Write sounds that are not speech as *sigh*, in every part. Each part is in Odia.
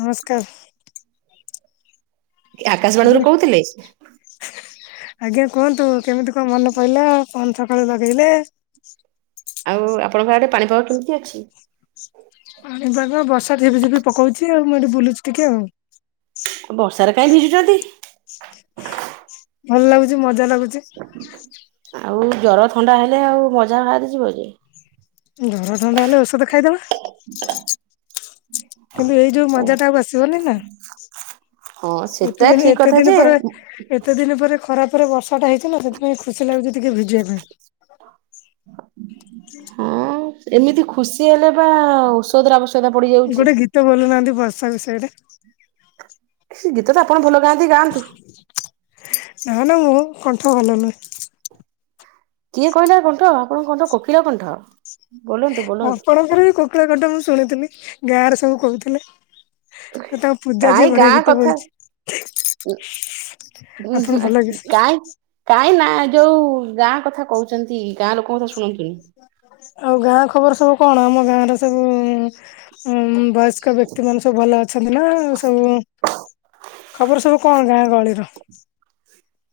ନମସ୍କାର ଆକାଶବାଣୀରୁୁ ଆଜ୍ଞା କହୁଥିଲେ ଆଜ୍ଞା କୁହନ୍ତୁ କେମିତି କଣ ମନ ପଇଲା କଣ ସକାଳୁ ଲଗେଇଲେ ଆଉ ଆପଣଙ୍କ ଆଡ଼େ ପାଣିପାଗ କେମିତି ଅଛି ପାଣିପାଗ ବର୍ଷା ଝିପିଝିପି ପକେଉଛି ଆଉ ମୁଁ ଏଠି ବୁଲୁଛି ଟିକେ ଆଉ ବର୍ଷାରେ କାହିଁ ଭିଜୁଛନ୍ତି ସୁଉ ଭଲ ଲାଗୁଛି ମଜା ଲାଗୁଚି ଆଉ ଜର ଥଣ୍ଡା ହେଲେ ଆଉ ମଜା ବାହାରିଯିବ ଯେ ଜର ଥଣ୍ଡା ହେଲେ ଔଷଧ ଖାଇଦବା ଖଡ କିନ୍ତୁ ଏଇ ଯୋଉ ଖଡ ମଜା ଟା ଆଉ ଆସିବନି ନା ହଁ ସେଟା ଠିକ୍ କଥା ଯେ। ଏତେଦିନି ପରେ ଖରାପରେ ବର୍ଷା ଟା ହେଇଛି ନା ସେଥିପାଇଁ ଖୁସି ଲାଗୁଛି ଟିକେ ଭିଜିବା ପାଇଁ। ହଁ ଏମିତି ଖୁସିହେଲେ ବା ଔଷଧ ର ଆବଶ୍ୟ ଗୋଟେ ଗୀତ ବୋଲୁ ନାହାନ୍ତି ବର୍ଷା ବିଷୟରେ। ଗୀତ ତ ଆପଣ ଭଲ ଗାଆନ୍ତି ଗାଆନ୍ତୁ। ନା ନା ମୋ କଣ୍ଠ ଭଲ ନୁହେଁ। କିଏ କହିଲା କଣ୍ଠ ଆପଣଙ୍କ କଣ୍ଠ କୋକିଳ କଣ୍ଠ। ବୋଲନ୍ତୁ ବୋଲନ୍ତୁ। ଆପଣଙ୍କର ବି କୋକିଳ କଣ୍ଠ ମୁଁ ଶୁଣିଥୁଲି ଗାଁରେ ସବୁ କହୁଥୁଲେ। କାଇଁ ଗାଁ କଥା। ବୋଲିଛି ଆପଣ ଭଲ *unintelligible* ଗାଏ। କାଇଁ ନା ଯୋଉ ଗାଁ କଥା କହୁଚନ୍ତି ଗାଁ ଲୋକଙ୍କ ଶୁଣିକିନି। ଆଉ ଗାଁ ଖବର ସବୁ କଣ ଆମ ଗାଁର ସବୁ ଉଁ ବୟସ୍କ ବ୍ୟକ୍ତି ମାନ ସ ସବୁ ଭଲ ଅଛନ୍ତି ନା ଆ ସବୁ ଖବର ସବୁ କଣ ଗାଁ ଗହଳିର?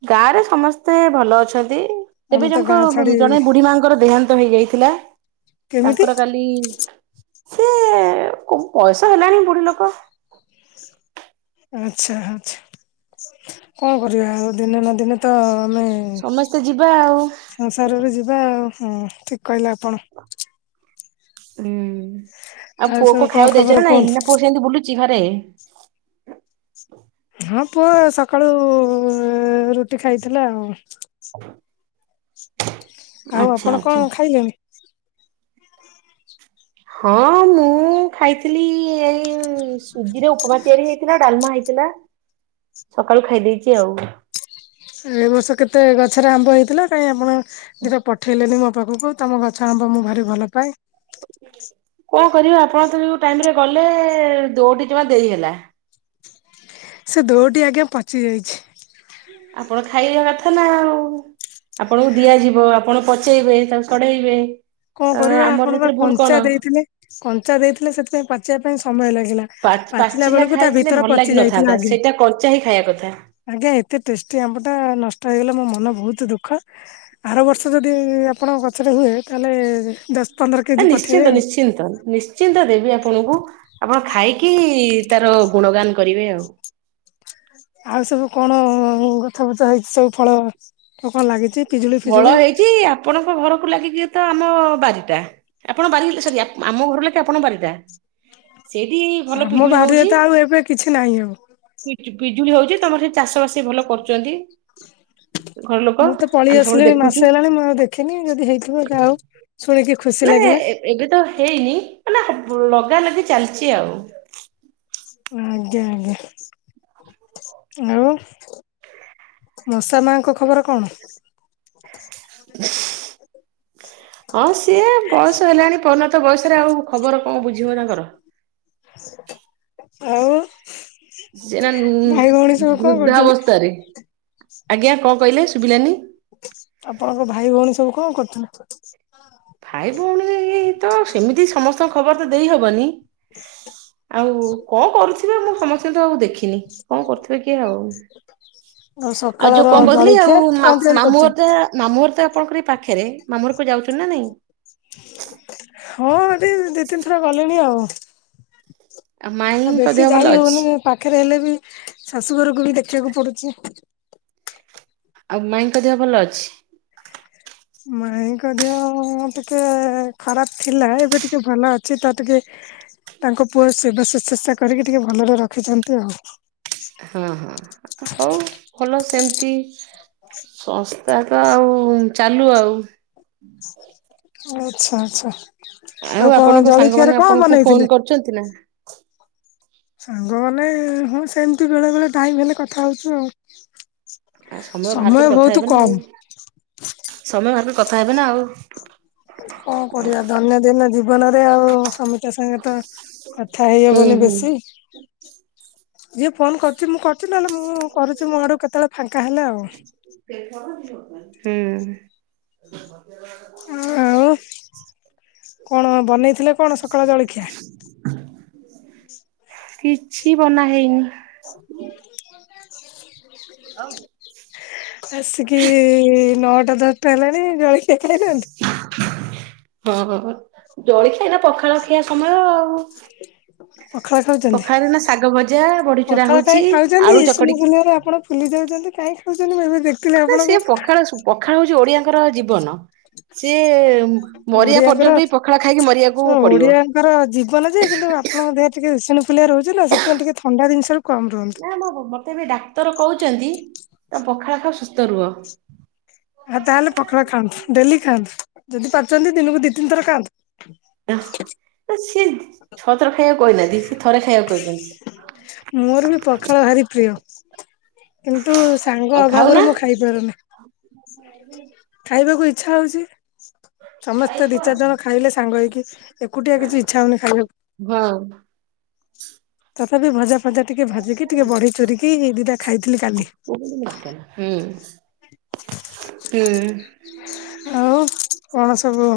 ଗାଁ ରେ ସମସ୍ତେ ଭଲ ଅଛନ୍ତି ଆମେ ଏବେ ତ ଜଣକ ଗାଁ ଛାଡି ଜଣେ ବୁଢୀ ମାଙ୍କର ଦେହାନ୍ତ ହେଇଯାଇ ଥିଲା କେମିତି ତାଙ୍କର କାଲି ସେ କ କୟସ ହେଲାଣି ବୁଢୀ ଲୋକ। ଆଛା ଆଛା କଣ କରିବା ଆଉ ଦିନେ ନା ଦିନେ ତ ଆମେ ହୁଁ ସମସ୍ତେ ଯିବା ଆଉ ସଂସାରରେ ଯିବା ଆଉ ହୁଁ ଠିକ୍ କହିଲେ ଆପଣ। ହୁଁ ଆଉ ସବୁ ପୁଅକୁ କଣ ଖାଇବାକୁ ଖବର ଦେଇଛନ୍ତି କୁହନ୍ତୁ ନାଇଁ ପୁଅ ସେମିତି ବୁଲୁଚି ଘରେ? ହଁ ପୁଅ ସକାଳୁ ରୁଟି ଖାଇଥିଲା ଆଉ। *inaudible* ଆଉ ଆଚ୍ଛା ଆପଣ ଆଚ୍ଛା କଣ ଖାଇଲଣି? ହଁ ମୁଁ ଖାଇଥିଲି ଏଇ ସୁଜି ରେ ଉପମା ତିଆରି ହେଇଥିଲା ଡାଲମା ହେଇଥିଲା। *inaudible* ସକାଳୁ ଖାଇଦେଇଚି ଆଉ। ଏ ବର୍ଷ କେତେ ଗଛରେ ଆମ୍ବ ହେଇଥିଲା କାଇଁ ଆପଣ ଦିଟା ପଠେଇଲେନି ମୋ ପାଖକୁ ତମ ଗଛ ଆମ୍ବ ମୁଁ ଭାରି ଭଲ ପାଏ। କଣ କରିବା ଆପଣ ତ ଯଉଁ ଟାଇମରେ ଗଲେ ଦୋଟି ଜମା ଦେଇହେଲା। ସେ ଦୋଟି ଆଜ୍ଞା ପଚି ଯାଇଛି। ଆପଣ ଖାଇବା କଥା ନା ଆଉ। ଆପଣଙ୍କୁ ଦିଆଯିବ ଆପଣ ପଚେଇବେ ତାକୁ ସଢେଇବେ। କଣ ଅ କରିବା ଆମର ଆପଣ ବା ସେଥିରେ ଭୁଲ କଣ? କଞ୍ଚା ଦେଇଥିନେ କଞ୍ଚା ଦେଇଥିଲେ ସେଥିପାଇଁ ପାଚେଇବା ପାଇଁ ସମୟ ଲାଗିଲା। ପାଚ୍ ପାଚିଲା ବେଳକୁ ତା ଖାଇଥିଲେ ଭିତର ଭଲ ପଚି ଯାଇଥିଲା ଲାଗିିନଥାନ୍ତା ଆଜ୍ଞା। ସେଇଟା କଞ୍ଚା ହି ଖାଇବା କଥା। ଆଜ୍ଞା ଏତେ ଟେଷ୍ଟି ଆମ୍ବ ଟା ନଷ୍ଟ ହେଇଗଲେ ମୋ ମନ ବହୁତ୍ ଦୁଃଖ। ଆର ବର୍ଷ ଯଦି ଆପଣଙ୍କ ଗଛରେ ହୁଏ ତାହେଲେ ଦଶ ପନ୍ଦର କେଜି ପଠେଇବେ ନିଶ୍ଚିନ୍ତ ଆଉ। ନିଶ୍ଚିନ୍ତ ନିଶ୍ ନିଶ୍ଚିନ୍ତ ଦେବି ଆପଣଙ୍କୁ ଆପଣ ଖାଇକି ତାର ଗୁଣଗାନ କରିବେ ଆଉ। ଆଉ ସବୁ କଣ ଗଛ ପଛ ହେଇଛି ସବୁ ଫଳ କଣ ଲାଗିଚି? ଫଳ ହେଇଚି ଆପଣଙ୍କ ଘରକୁ ଲାଗିକି ତ ଆମ ବାରିଟା। ଆପଣ ବାରି ସରି ଆମ ଘର ଲାଗିକି ଆପଣଙ୍କ ବାରିଟା। ସେଇଟି ଭଲ ଆମ ପିଜୁଳି ବାରିରେ ହଉଛି। ତ ଆଉ ଏବେ କିଛି ନାହିଁ ଆଉ। ପିଜୁ ପିଜୁଳି ହଉଚି ତମର ସେ ଚାଷ ବାସି ଭଲ କରୁଚନ୍ତି ଘର ଲୋକ। ପଳି ଆମେ ସବୁବେଳେ ଆସିଲେଣି ଦେଖୁଛୁ। ମାସେ ହେଲାଣି ମୁଁ ଆଉ ଦେଖିନି ଯଦି ହେଇଥିବ ଯା ହଉ ଶୁଣିକି ଖୁସି ମାନେ ଲାଗିଲା। ଏବେ ତ ହେଇନି ମାନେ ହ୍ ଲଗା ଲଗି ଚାଲିଚି ଆଉ। ଆଜ୍ଞା ଆଜ୍ଞା ଆଉ। ମଶା ମାଙ୍କ ଖବର କଣ? *inaudible* ହଁ ସିଏ ବୟସ ହେଲାଣି ପରିଣତ ବୟସରେ ଆଉ ଖବର କଁ ବୁଝିବ ତାଙ୍କର? ଆଉ? ଏଇନା ନୂ ଭାଇ ଭଉଣୀ ସବୁ କଣ କରୁଛନ୍ତି? ବୃଦ୍ଧାବସ୍ଥାରେ ଆଜ୍ଞା କଁ କଇଲେ ଶୁଭିଲାନି? ଆପଣଙ୍କ ଭାଇ ଭୋଉଣୀ ସବୁ କଁ କରୁଛନ୍ତି? ଭାଇ ଭୋଉଣୀ ରେ ଏଇ ଏଇ ତ ସେମିତି ସମସ୍ତଙ୍କ ଖବର ତ ଦେଇହବନି। ଶୁଭୁଚି? ଆଉ କଁ କରୁଥିବେ ମୁଁ ସମସ୍ତିତିଙ୍କି ତ ଆଉ ଦେଖିନି କଁ କରୁଥିବେ କି ଆଉ। ଆଉ ଯୋଉ ସକାଳର କଁ କୋଉଥିଲି ଆଉ ଜଳଖିଆ କଣ ମାସ୍ ତିଆରି ମାମୁ କରିଛନ୍ତି? ଘରେତେ ମାମୁଁ ଘର ତ ଆପଣଙ୍କର ଏଇ ପାଖରେ ମାମୁ ଘରକୁ ଯାଉଛନ୍ତିୁ ନା ନାଇଁ। ହଁ ଏଠି ଦି ତିନ୍ ଥର ଗଲିଣି ଆଉ। ଆଉ ମାଇଁଙ୍କ ବେଶୀ ଦେହ ଭଲ ଯାଇ ଅଛି ହୋଉନି ଉଁ ପାଖେରେ ହେଲେ ବି ଶାଶୁଘରକୁ ବି ଦେଖିବାକୁ ପଡୁଛି। ଆଉ ମାଇଁଙ୍କ ଦେହ ଭଲ ଅଛି? ମାଇଁଙ୍କ ଦେହ ଟିକେ ଖରାପ ଥିଲା ଏବେ ଟିକେ ଭଲ ଅଛି ତ ଟିକେ ତାଙ୍କ ପୁଅ ସେବା ଶୁସଶା କରିକି ଟିକେ ଭଲରେ ରଖିଛନ୍ତି ଆଉ। ହୁଁ ହୁଁ ହୋଉ ଭଲ ସେମିତି। ସଂସ୍ଥାତ ଆଉ ଚାଲୁ ଆଉ। ଆଛା ଆଚ୍ଛା ଆଉ କଁ ଜଳିଖିଆରେ କଁ ବନେଇଥିଲେ। କରୁଚନ୍ତି ନା? ସାଙ୍ଗମାନେ ହଁ ସେମ୍ତି ବେଳେ ବେଳେ ଟାଇମ୍ ହେଲେ କଥା ହୋଉଚୁ ଆଉ। ଆଉ ବାହାର କରି ସମୟ କଥା ଭୋଉତ୍ ହେବେ ନା ଆଉ କମ୍। ସମୟ ଭାବେ କଥା ହେବେ ନା ଆଉ। କଣ କରିବା ଦୈନନ୍ଦିନ ଜୀବନରେ ଆଉ ସମି ସ୍ତିଙ୍କ କା ସାଙ୍ଗରେ ତ କଥା ହେଇ ହୁଁ ହବନି ହୁଁ। ବେଶୀ ଯିଏ ଫୋନ କ ଯେ ମୁଁ କରୁଚି ନହେଲେ ମୁଁ କରୁଚି ମୋ ଆଡୁ କେତେବେଳେ ଫାଙ୍କା ହେଲେ ଆଉ। ହୁଁ। ଆଉ *inaudible* କଣ ବନେଇଥିଲେ କଣ ସକାଳ ଜଳିଖିଆ। କିଛି ବନା ହେଇନି। *inaudible* ଆସିକି ନଅଟା ଦଶଟା ହେଲାଣି ଜଳି ହଁ ହଁ ଜଳିଖିଆ ଏଇନା ପଖାଳ ଖିଆ ସମୟ ଆଉ। *inaudible* ପଖାଳ ଖାଉଛନ୍ତି ପଖାଳରେ ନା ଶାଗ ଭଜା ବଢିଚୁରା ପଖାଳ ହଉଛି କାଇଁ ଖାଉଛନ୍ତି ଆଳୁ ଇସନ ଚକଡିକି ଫୁଲିଆରେ ଆପଣ ଫୁ ଫୁଲି ଯାଉଚନ୍ତି କାହିଁକି ଖାଉଚନ୍ତି *inaudible* ନା ସେ ପଖାଳ ସୁ ପଖାଳ ହୋଉଛି ଓଡିଆଙ୍କର ଜୀବନ। ସିଏ ମରିବା ଓଡିଆଙ୍କର ପର୍ଯ୍ୟନ୍ତ ବିି ପଖାଳ ଖାଇକି ମରିଆକୁ ପଡିବ। ତାଙ୍କର ଜୀବନ ଯେ କିନ୍ତୁ ଆପଣଙ୍କ ଦେହରେ ଟିକେ ଇସୁନ୍ ଫୁଲିଆ ରହୁଛି ତ ସେଥିପାଇଁ ଟିକେ ଥଣ୍ଡା ଦିନ୍ଷରୁ କମ୍ ରୁହନ୍ତୁ। ନାମ ମ ମତେ ଏବେ ଡାକ୍ତର କୋହୁଛନ୍ତି ଆଁ ପଖାଳ ଖାଅ ସୁସ୍ଥ ରୁହ। ଆ ତାହେଲେ ପଖାଳ ଖାଆନ୍ତୁ ଡେଲି ଖାଆନ୍ତୁ ଯଦି ପାରୁଛନ୍ତି ଦିନୁକୁ ଦି ତିନ୍ ଥର ଖାଆନ୍ତୁ। ୟହଁ ଆଁ ସିଏ ଛଅ ଥର ଖାଇଆକୁ କହିନାହାନ୍ତି ସେ ଥରେ ଖାଇଆକୁ କହିଛନ୍ତି। ମୋରବି ପଖାଳ ଭାରି ପ୍ରିୟ କିନ୍ତୁ ସାଙ୍ଗ ଆଉ ଖାଉନା ଅଭାବରୁ ମୁଁ ଖାଇପାରୁନି। *inaudible* ଖାଇବାକୁ ଇଛା ହୋଉଚି ସମସ୍ତେ ଦି ଚାରି ଜଣ ଖାଇଲେ ସାଙ୍ଗ ହେଇକି। ଏକୁଟିଆ କିଛି ଇଛା ହଉନି ଖାଇବାକୁ। ହଁ। ତଥାପି ଭଜା ଫଜା ଟିକେ ଭାଜିକି ଟିକେ ବଢି ଚୁରିିକି ଦିଟା ଖାଇଥିଲି କାଲି। ହୁଁ, ହୁଁ। ଆଉ କଣ ସବୁ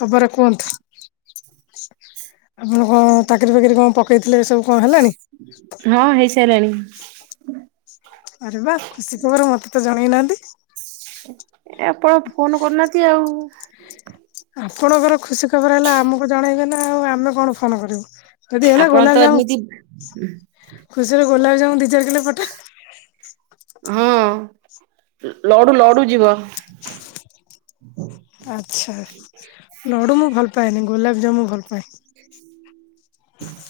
ଖବର କୁହନ୍ତୁ? ଆପଣ କଣ ଚାକିରି ଫାକିରି କଣ ପ ନେଇଥିଲେ ସବୁ। କଣ ହେଲାଣି? ହଁ ହେଇସାଇଲାଣି। ଆରେ ବା ଖୁସି ଖବର ମତେ ତ ଜଣେଇ ନାହାନ୍ତି! ଏ ଆପଣ ଫୋନ କରୁନାହାନ୍ତି ଆଉ! ଆପଣଙ୍କର ଖୁସି ଖବର ହେଲା ଆମକୁ ଜଣେଇବେ ନା ଆଉ ଆମେ କଣ ଫୋନ କରିବୁ! ଯଦି ହେଲା ଆପଣ ଗୋଲାପ ତ ଜାମୁ *inaudible* ଖୁସିରେ ଗୋଲାପ ଜାମୁ ଦି ଚାର କିଲୋ ପଠା। ହଁ ଲଡୁ ଲଡୁ ଯିବ। ଆଚ୍ଛା ଲଡୁ ମୁଁ ଭଲ ପାଏନି ଗୋଲାପଜାମୁ ଭଲ ପାଏ।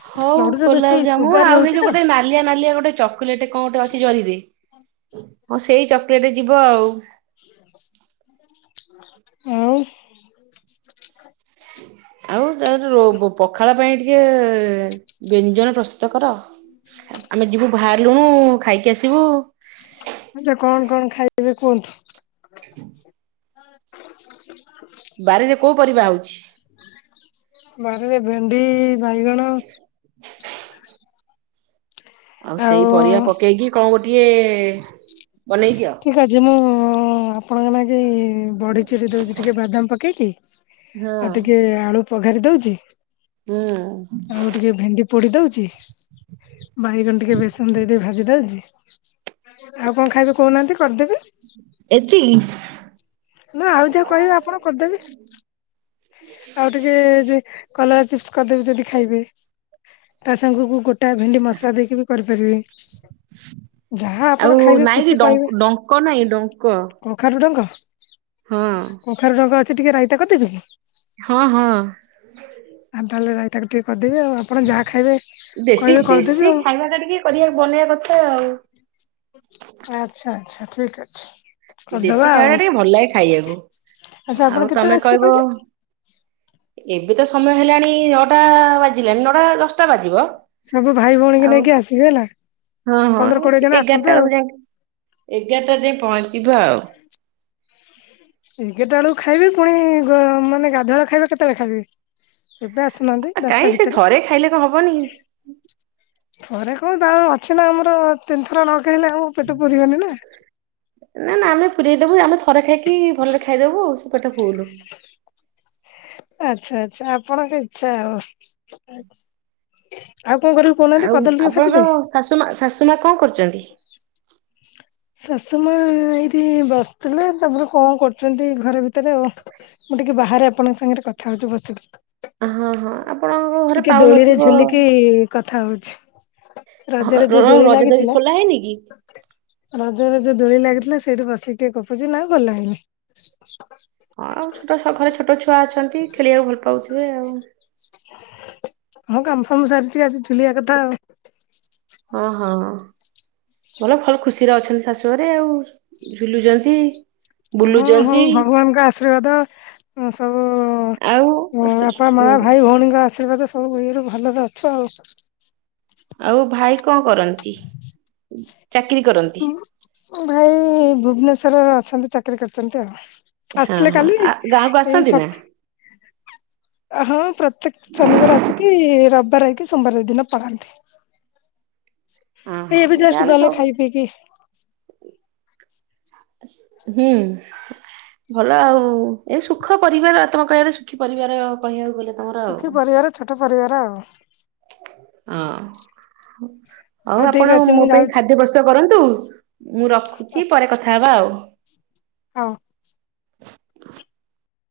ହଉ ଲଡୁରେ ବେଶୀ ଗୋଲାପଜାମୁ ସୁଗାର ଆଉ ଏଇ ରହୁଛି ତ ଯୋଉ ଗୋଟେ ନା ନାଲିଆ ନାଲିଆ ଗୋଟେ ଚକୋଲେଟ କଣ ଗୋଟେ ଅଛି ଜରିରେ ହଁ ସେଇ ଚକୋଲେଟ ଯିବ ଆଉ। *inaudible* ହୁଁ। ଆଉ ତା ଜୋ ପଖାଳ ପାଇଁ ଟିକେ ବ୍ୟଞ୍ଜନ ପ୍ରସ୍ତୁତ କର, ଆମେ ଯିବୁ ବାହାରିଲୁଣୁ ଖାଇକି ଆସିବୁ। ଆଛା କଣ କଣ ଖାଇବ କୁହନ୍ତୁ? ବାରିରେ କୋଉ ପରିବା ହଉଛି? ବାରରେ ଭେଣ୍ଡି ବାଇଗଣ *inaudible* ଆଉ ସେଇ ପରିବା ପକେଇକି କଣ ଗୋଟିଏ ବନେଇ ଦିଅ। ଆଜି ମୁଁ ଆପଣଙ୍କ ନାଗି ବଡି ଚୁରି ଦଉଛି ଟିକେ ବାଦାମ ପକେଇକି ହଁ ଆଉ ଟିକେ ଆଳୁ ପଘାରି ଦଉଛି। ହୁଁ। ଆଉ ଟିକେ ଭେଣ୍ଡି ପୋଡି ଦଉଛି, ବାଇଗଣ ଟିକେ ବେସନ ଦେଇ ଦେଇେ ଭାଜି ଦଉଛି। ଆଉ କଣ ଖାଇବେ କହୁନାହାନ୍ତି କରିଦେବି? ଏତିକି। ନା ଆଉ ଯାହା କହିବେ ଆପଣ କରିଦେବି। ଆଉ ଟିକେ ଯେ କଲରା ଚିପ୍ସ କରିଦେବି ଯଦି ଖାଇବେ ତା ସାଙ୍ଗକୁ ଗୋଟ ତା ଭେଣ୍ଡି ମସଲା ଦେଇକି ବି କରିପାରିବେ ଯାହା ଆଉ ଆପଣ ଖାଇବେ ନାଇଁ କି ଖୁସି କହିବେ। ଡଙ୍କ ନାଇଁ ଡଙ୍କ କଖାରୁ ଡଙ୍କ ହଁ। କଖାରୁ ଡଙ୍କ ଅଛି ଟିକେ ରାଇତା କରିଦେବି କି? ହଁ ହଁ। ଆ ତାହେଲେ ରାଇ ତାକୁ ଟିକେ କରିଦେବି ଆଉ ଆପଣ ଯାହା ଖାଇବେ ଦେଶୀ କହିବେ ଦେଶୀ କରିଦେବି ଆଉ ଖାଇବା ଟା ଟିକେ କରିବା ବନେଇବା କଥା ଆଉ। ଆଛା ଆଚ୍ଛା ଠିକ ଅଛି। ଦେଶୀ କରିଦବା ଖାଇବା ଟା ଆଉ ଟିକେ ଭଲ ଲାଗେ ଖାଇବାକୁ ଆଚ୍ଛା ଆଉ ଆପଣ ତମେ କେତେବେଳେ ଆସିବେ କହିବ କହିଲେ? ଏବେ ତ ସମୟ ହେଲାଣି ନଅଟା ବାଜିଲାଣି ନଅଟା ଦଶଟା ବାଜିବ। ସବୁ ଭାଇ ଭଉଣୀ କି ଆଉ ନେଇକି ଆସିବେ ହେଲା। ହଁ ହଁ ପନ୍ଦର କୋଡିଏ ଏଠି ଜଣ ଆସନ୍ତୁ ଏଗାରଟା ଆଉ ବେଳକୁ ଯାଇଁକି ଏଗାରଟା ବେଳକୁ ଖାଇବେ ପୁଣି ମାନେ, ଗାଧୁଆ ବେଳ ଖାଇବା କେତେବେଳେ ଖାଇବେ? ଏବେ ଆସୁନାହାନ୍ତି। ଆ ଦଶଟା କାଇଁ ସେ ଭିତରେ ଥରେ ଖାଇଲେ କଣ ହବନି। ଥରେ କଣ ତାପରେ ଅଛି ନା ଆମର ତିନିଥର ନଖାଇଲେ ଆମ ପେଟ ପୁରିିବନି ନା। ନା ନା ଆମେ ପୁରରେଇଦବୁ ଆମେ ଥରେ ଖାଇକି ଭଲରେ ଖାଇଦବୁ ସେ ପେଟ ଫୁଲୁ। ଆଚ୍ଛା ଆଚ୍ଛା ଆପଣଙ୍କ ଇଚ୍ଛା ଆଉ। ଆଉ କଣ କରିବୁ କହୁନାହାନ୍ତି ଆଉ କଦଳୀ ଟିକେ ଆପଣଙ୍କ ଭାଜିଦେବି? ଶାଶୁ ମା ଶାଶୁମା କଣ କରୁ ଶାଶୁ ମା ଏଇଠି ବସ୍ ଥିଲେ ତାପରେ କଣ କରୁଛନ୍ତି ଘରେ ଭିତରେ ଆଉ। ମୁଁ ଟିକେ ବାହାରେ ଆପଣଙ୍କ ସାଙ୍ଗରେ କଥା ହେଉଚି ବସିକି। ହଁ ହଁ ଆପଣଙ୍କ ଘରେ ଟିକେ ଦୋଳିରେ ପାଉନଥିବ ଝୁଲିକି କଥା ହଉଚି। ହଁ ରଜରେ ର ଯୋଉ ଦୋଳି ରଜ ଲାଗିଥିଲା ଖୋଲା ହେଇନି କି? ରଜରେ ଯୋଉ ଦୋଳି ଲାଗିଥିଲା ସେଇଠି ବସିକି ଟିକେ ଗପୁଚି। ନାଇଁ ଖୋଲା ହେଇନି। ହଁ ଆଉ ଛୋଟ ଘରେ ଛୋଟ ଛୁଆ ଅଛନ୍ତି ଖେଳିବାକୁ ଭଲ ପାଉଥିବେ ଆଉ। ହଁ କାମଫାମ ସାରିକି ଆଜି ଟିକେ ଝୁଲିଆ କଥା ଆଉ। ହଁ ହଁ। ଭଲ, ଭଲ ଖୁସିରେ ଅଛନ୍ତି ଶାଶୁ ଘରେ ଆଉ ଝୁଲୁଛନ୍ତି। ହୁଁ ହଉ ଭଗବାନଙ୍କ ଆଶୀର୍ବାଦ ସବୁ ଆଉ ବାପା ମା ଭାଇ ଭଉଣୀଙ୍କ ଆଶୀର୍ବାଦ ସବୁ ଇଏ ରୁ ଭଲରେ ଅଛୁ ଆଉ। ଆଉ ଭାଇ କଣ କରନ୍ତି? ଚାକିରୀ କରନ୍ତି। ଭାଇ ଭୁବନେଶ୍ଵର ଅଛନ୍ତି ଚାକିରୀ କରିଛନ୍ତି ଆଉ। ହଁ ଆସିଥିଲେ ହଁ କାଲି। ଆ ଗାଁକୁ ଏଇ ଆସନ୍ତି ସ ନା ହଁ ପ୍ରତ୍ୟେକ ଶନିବାର ଆସିକି ରବିବାର ରହିକି ସୋମବାର ଦିନ ପଳାନ୍ତି। ହଁ ହଁ ଏଇ ଏବେ ଜଷ୍ଟ ଯାହାହେଲେ ଗଲେ ସବୁ ଖାଇ ପିଇକି। ହୁଁ। ଭଲ ଆଉ। ଏଇ ସୁଖ ପରିବାର ତମେ କହିବାଟା ସୁଖୀ ପରିବାର କହିବାକୁ ଗଲେ। ତମର ଆଉ। ସୁଖୀ ପରିବାର ଛୋଟ ପରିବାର ଆଉ। ହଁ। ହଉ ଠିକ ଆପଣ ଅଛି ମୋ ମୁଁ ପାଇଁ ଯାଉଛି ଖାଦ୍ୟ ପ୍ରସ୍ତୁତ କରନ୍ତୁ। ମୁଁ ରଖୁଚି ପରେ କଥା ହବା ଆଉ। ହଉ।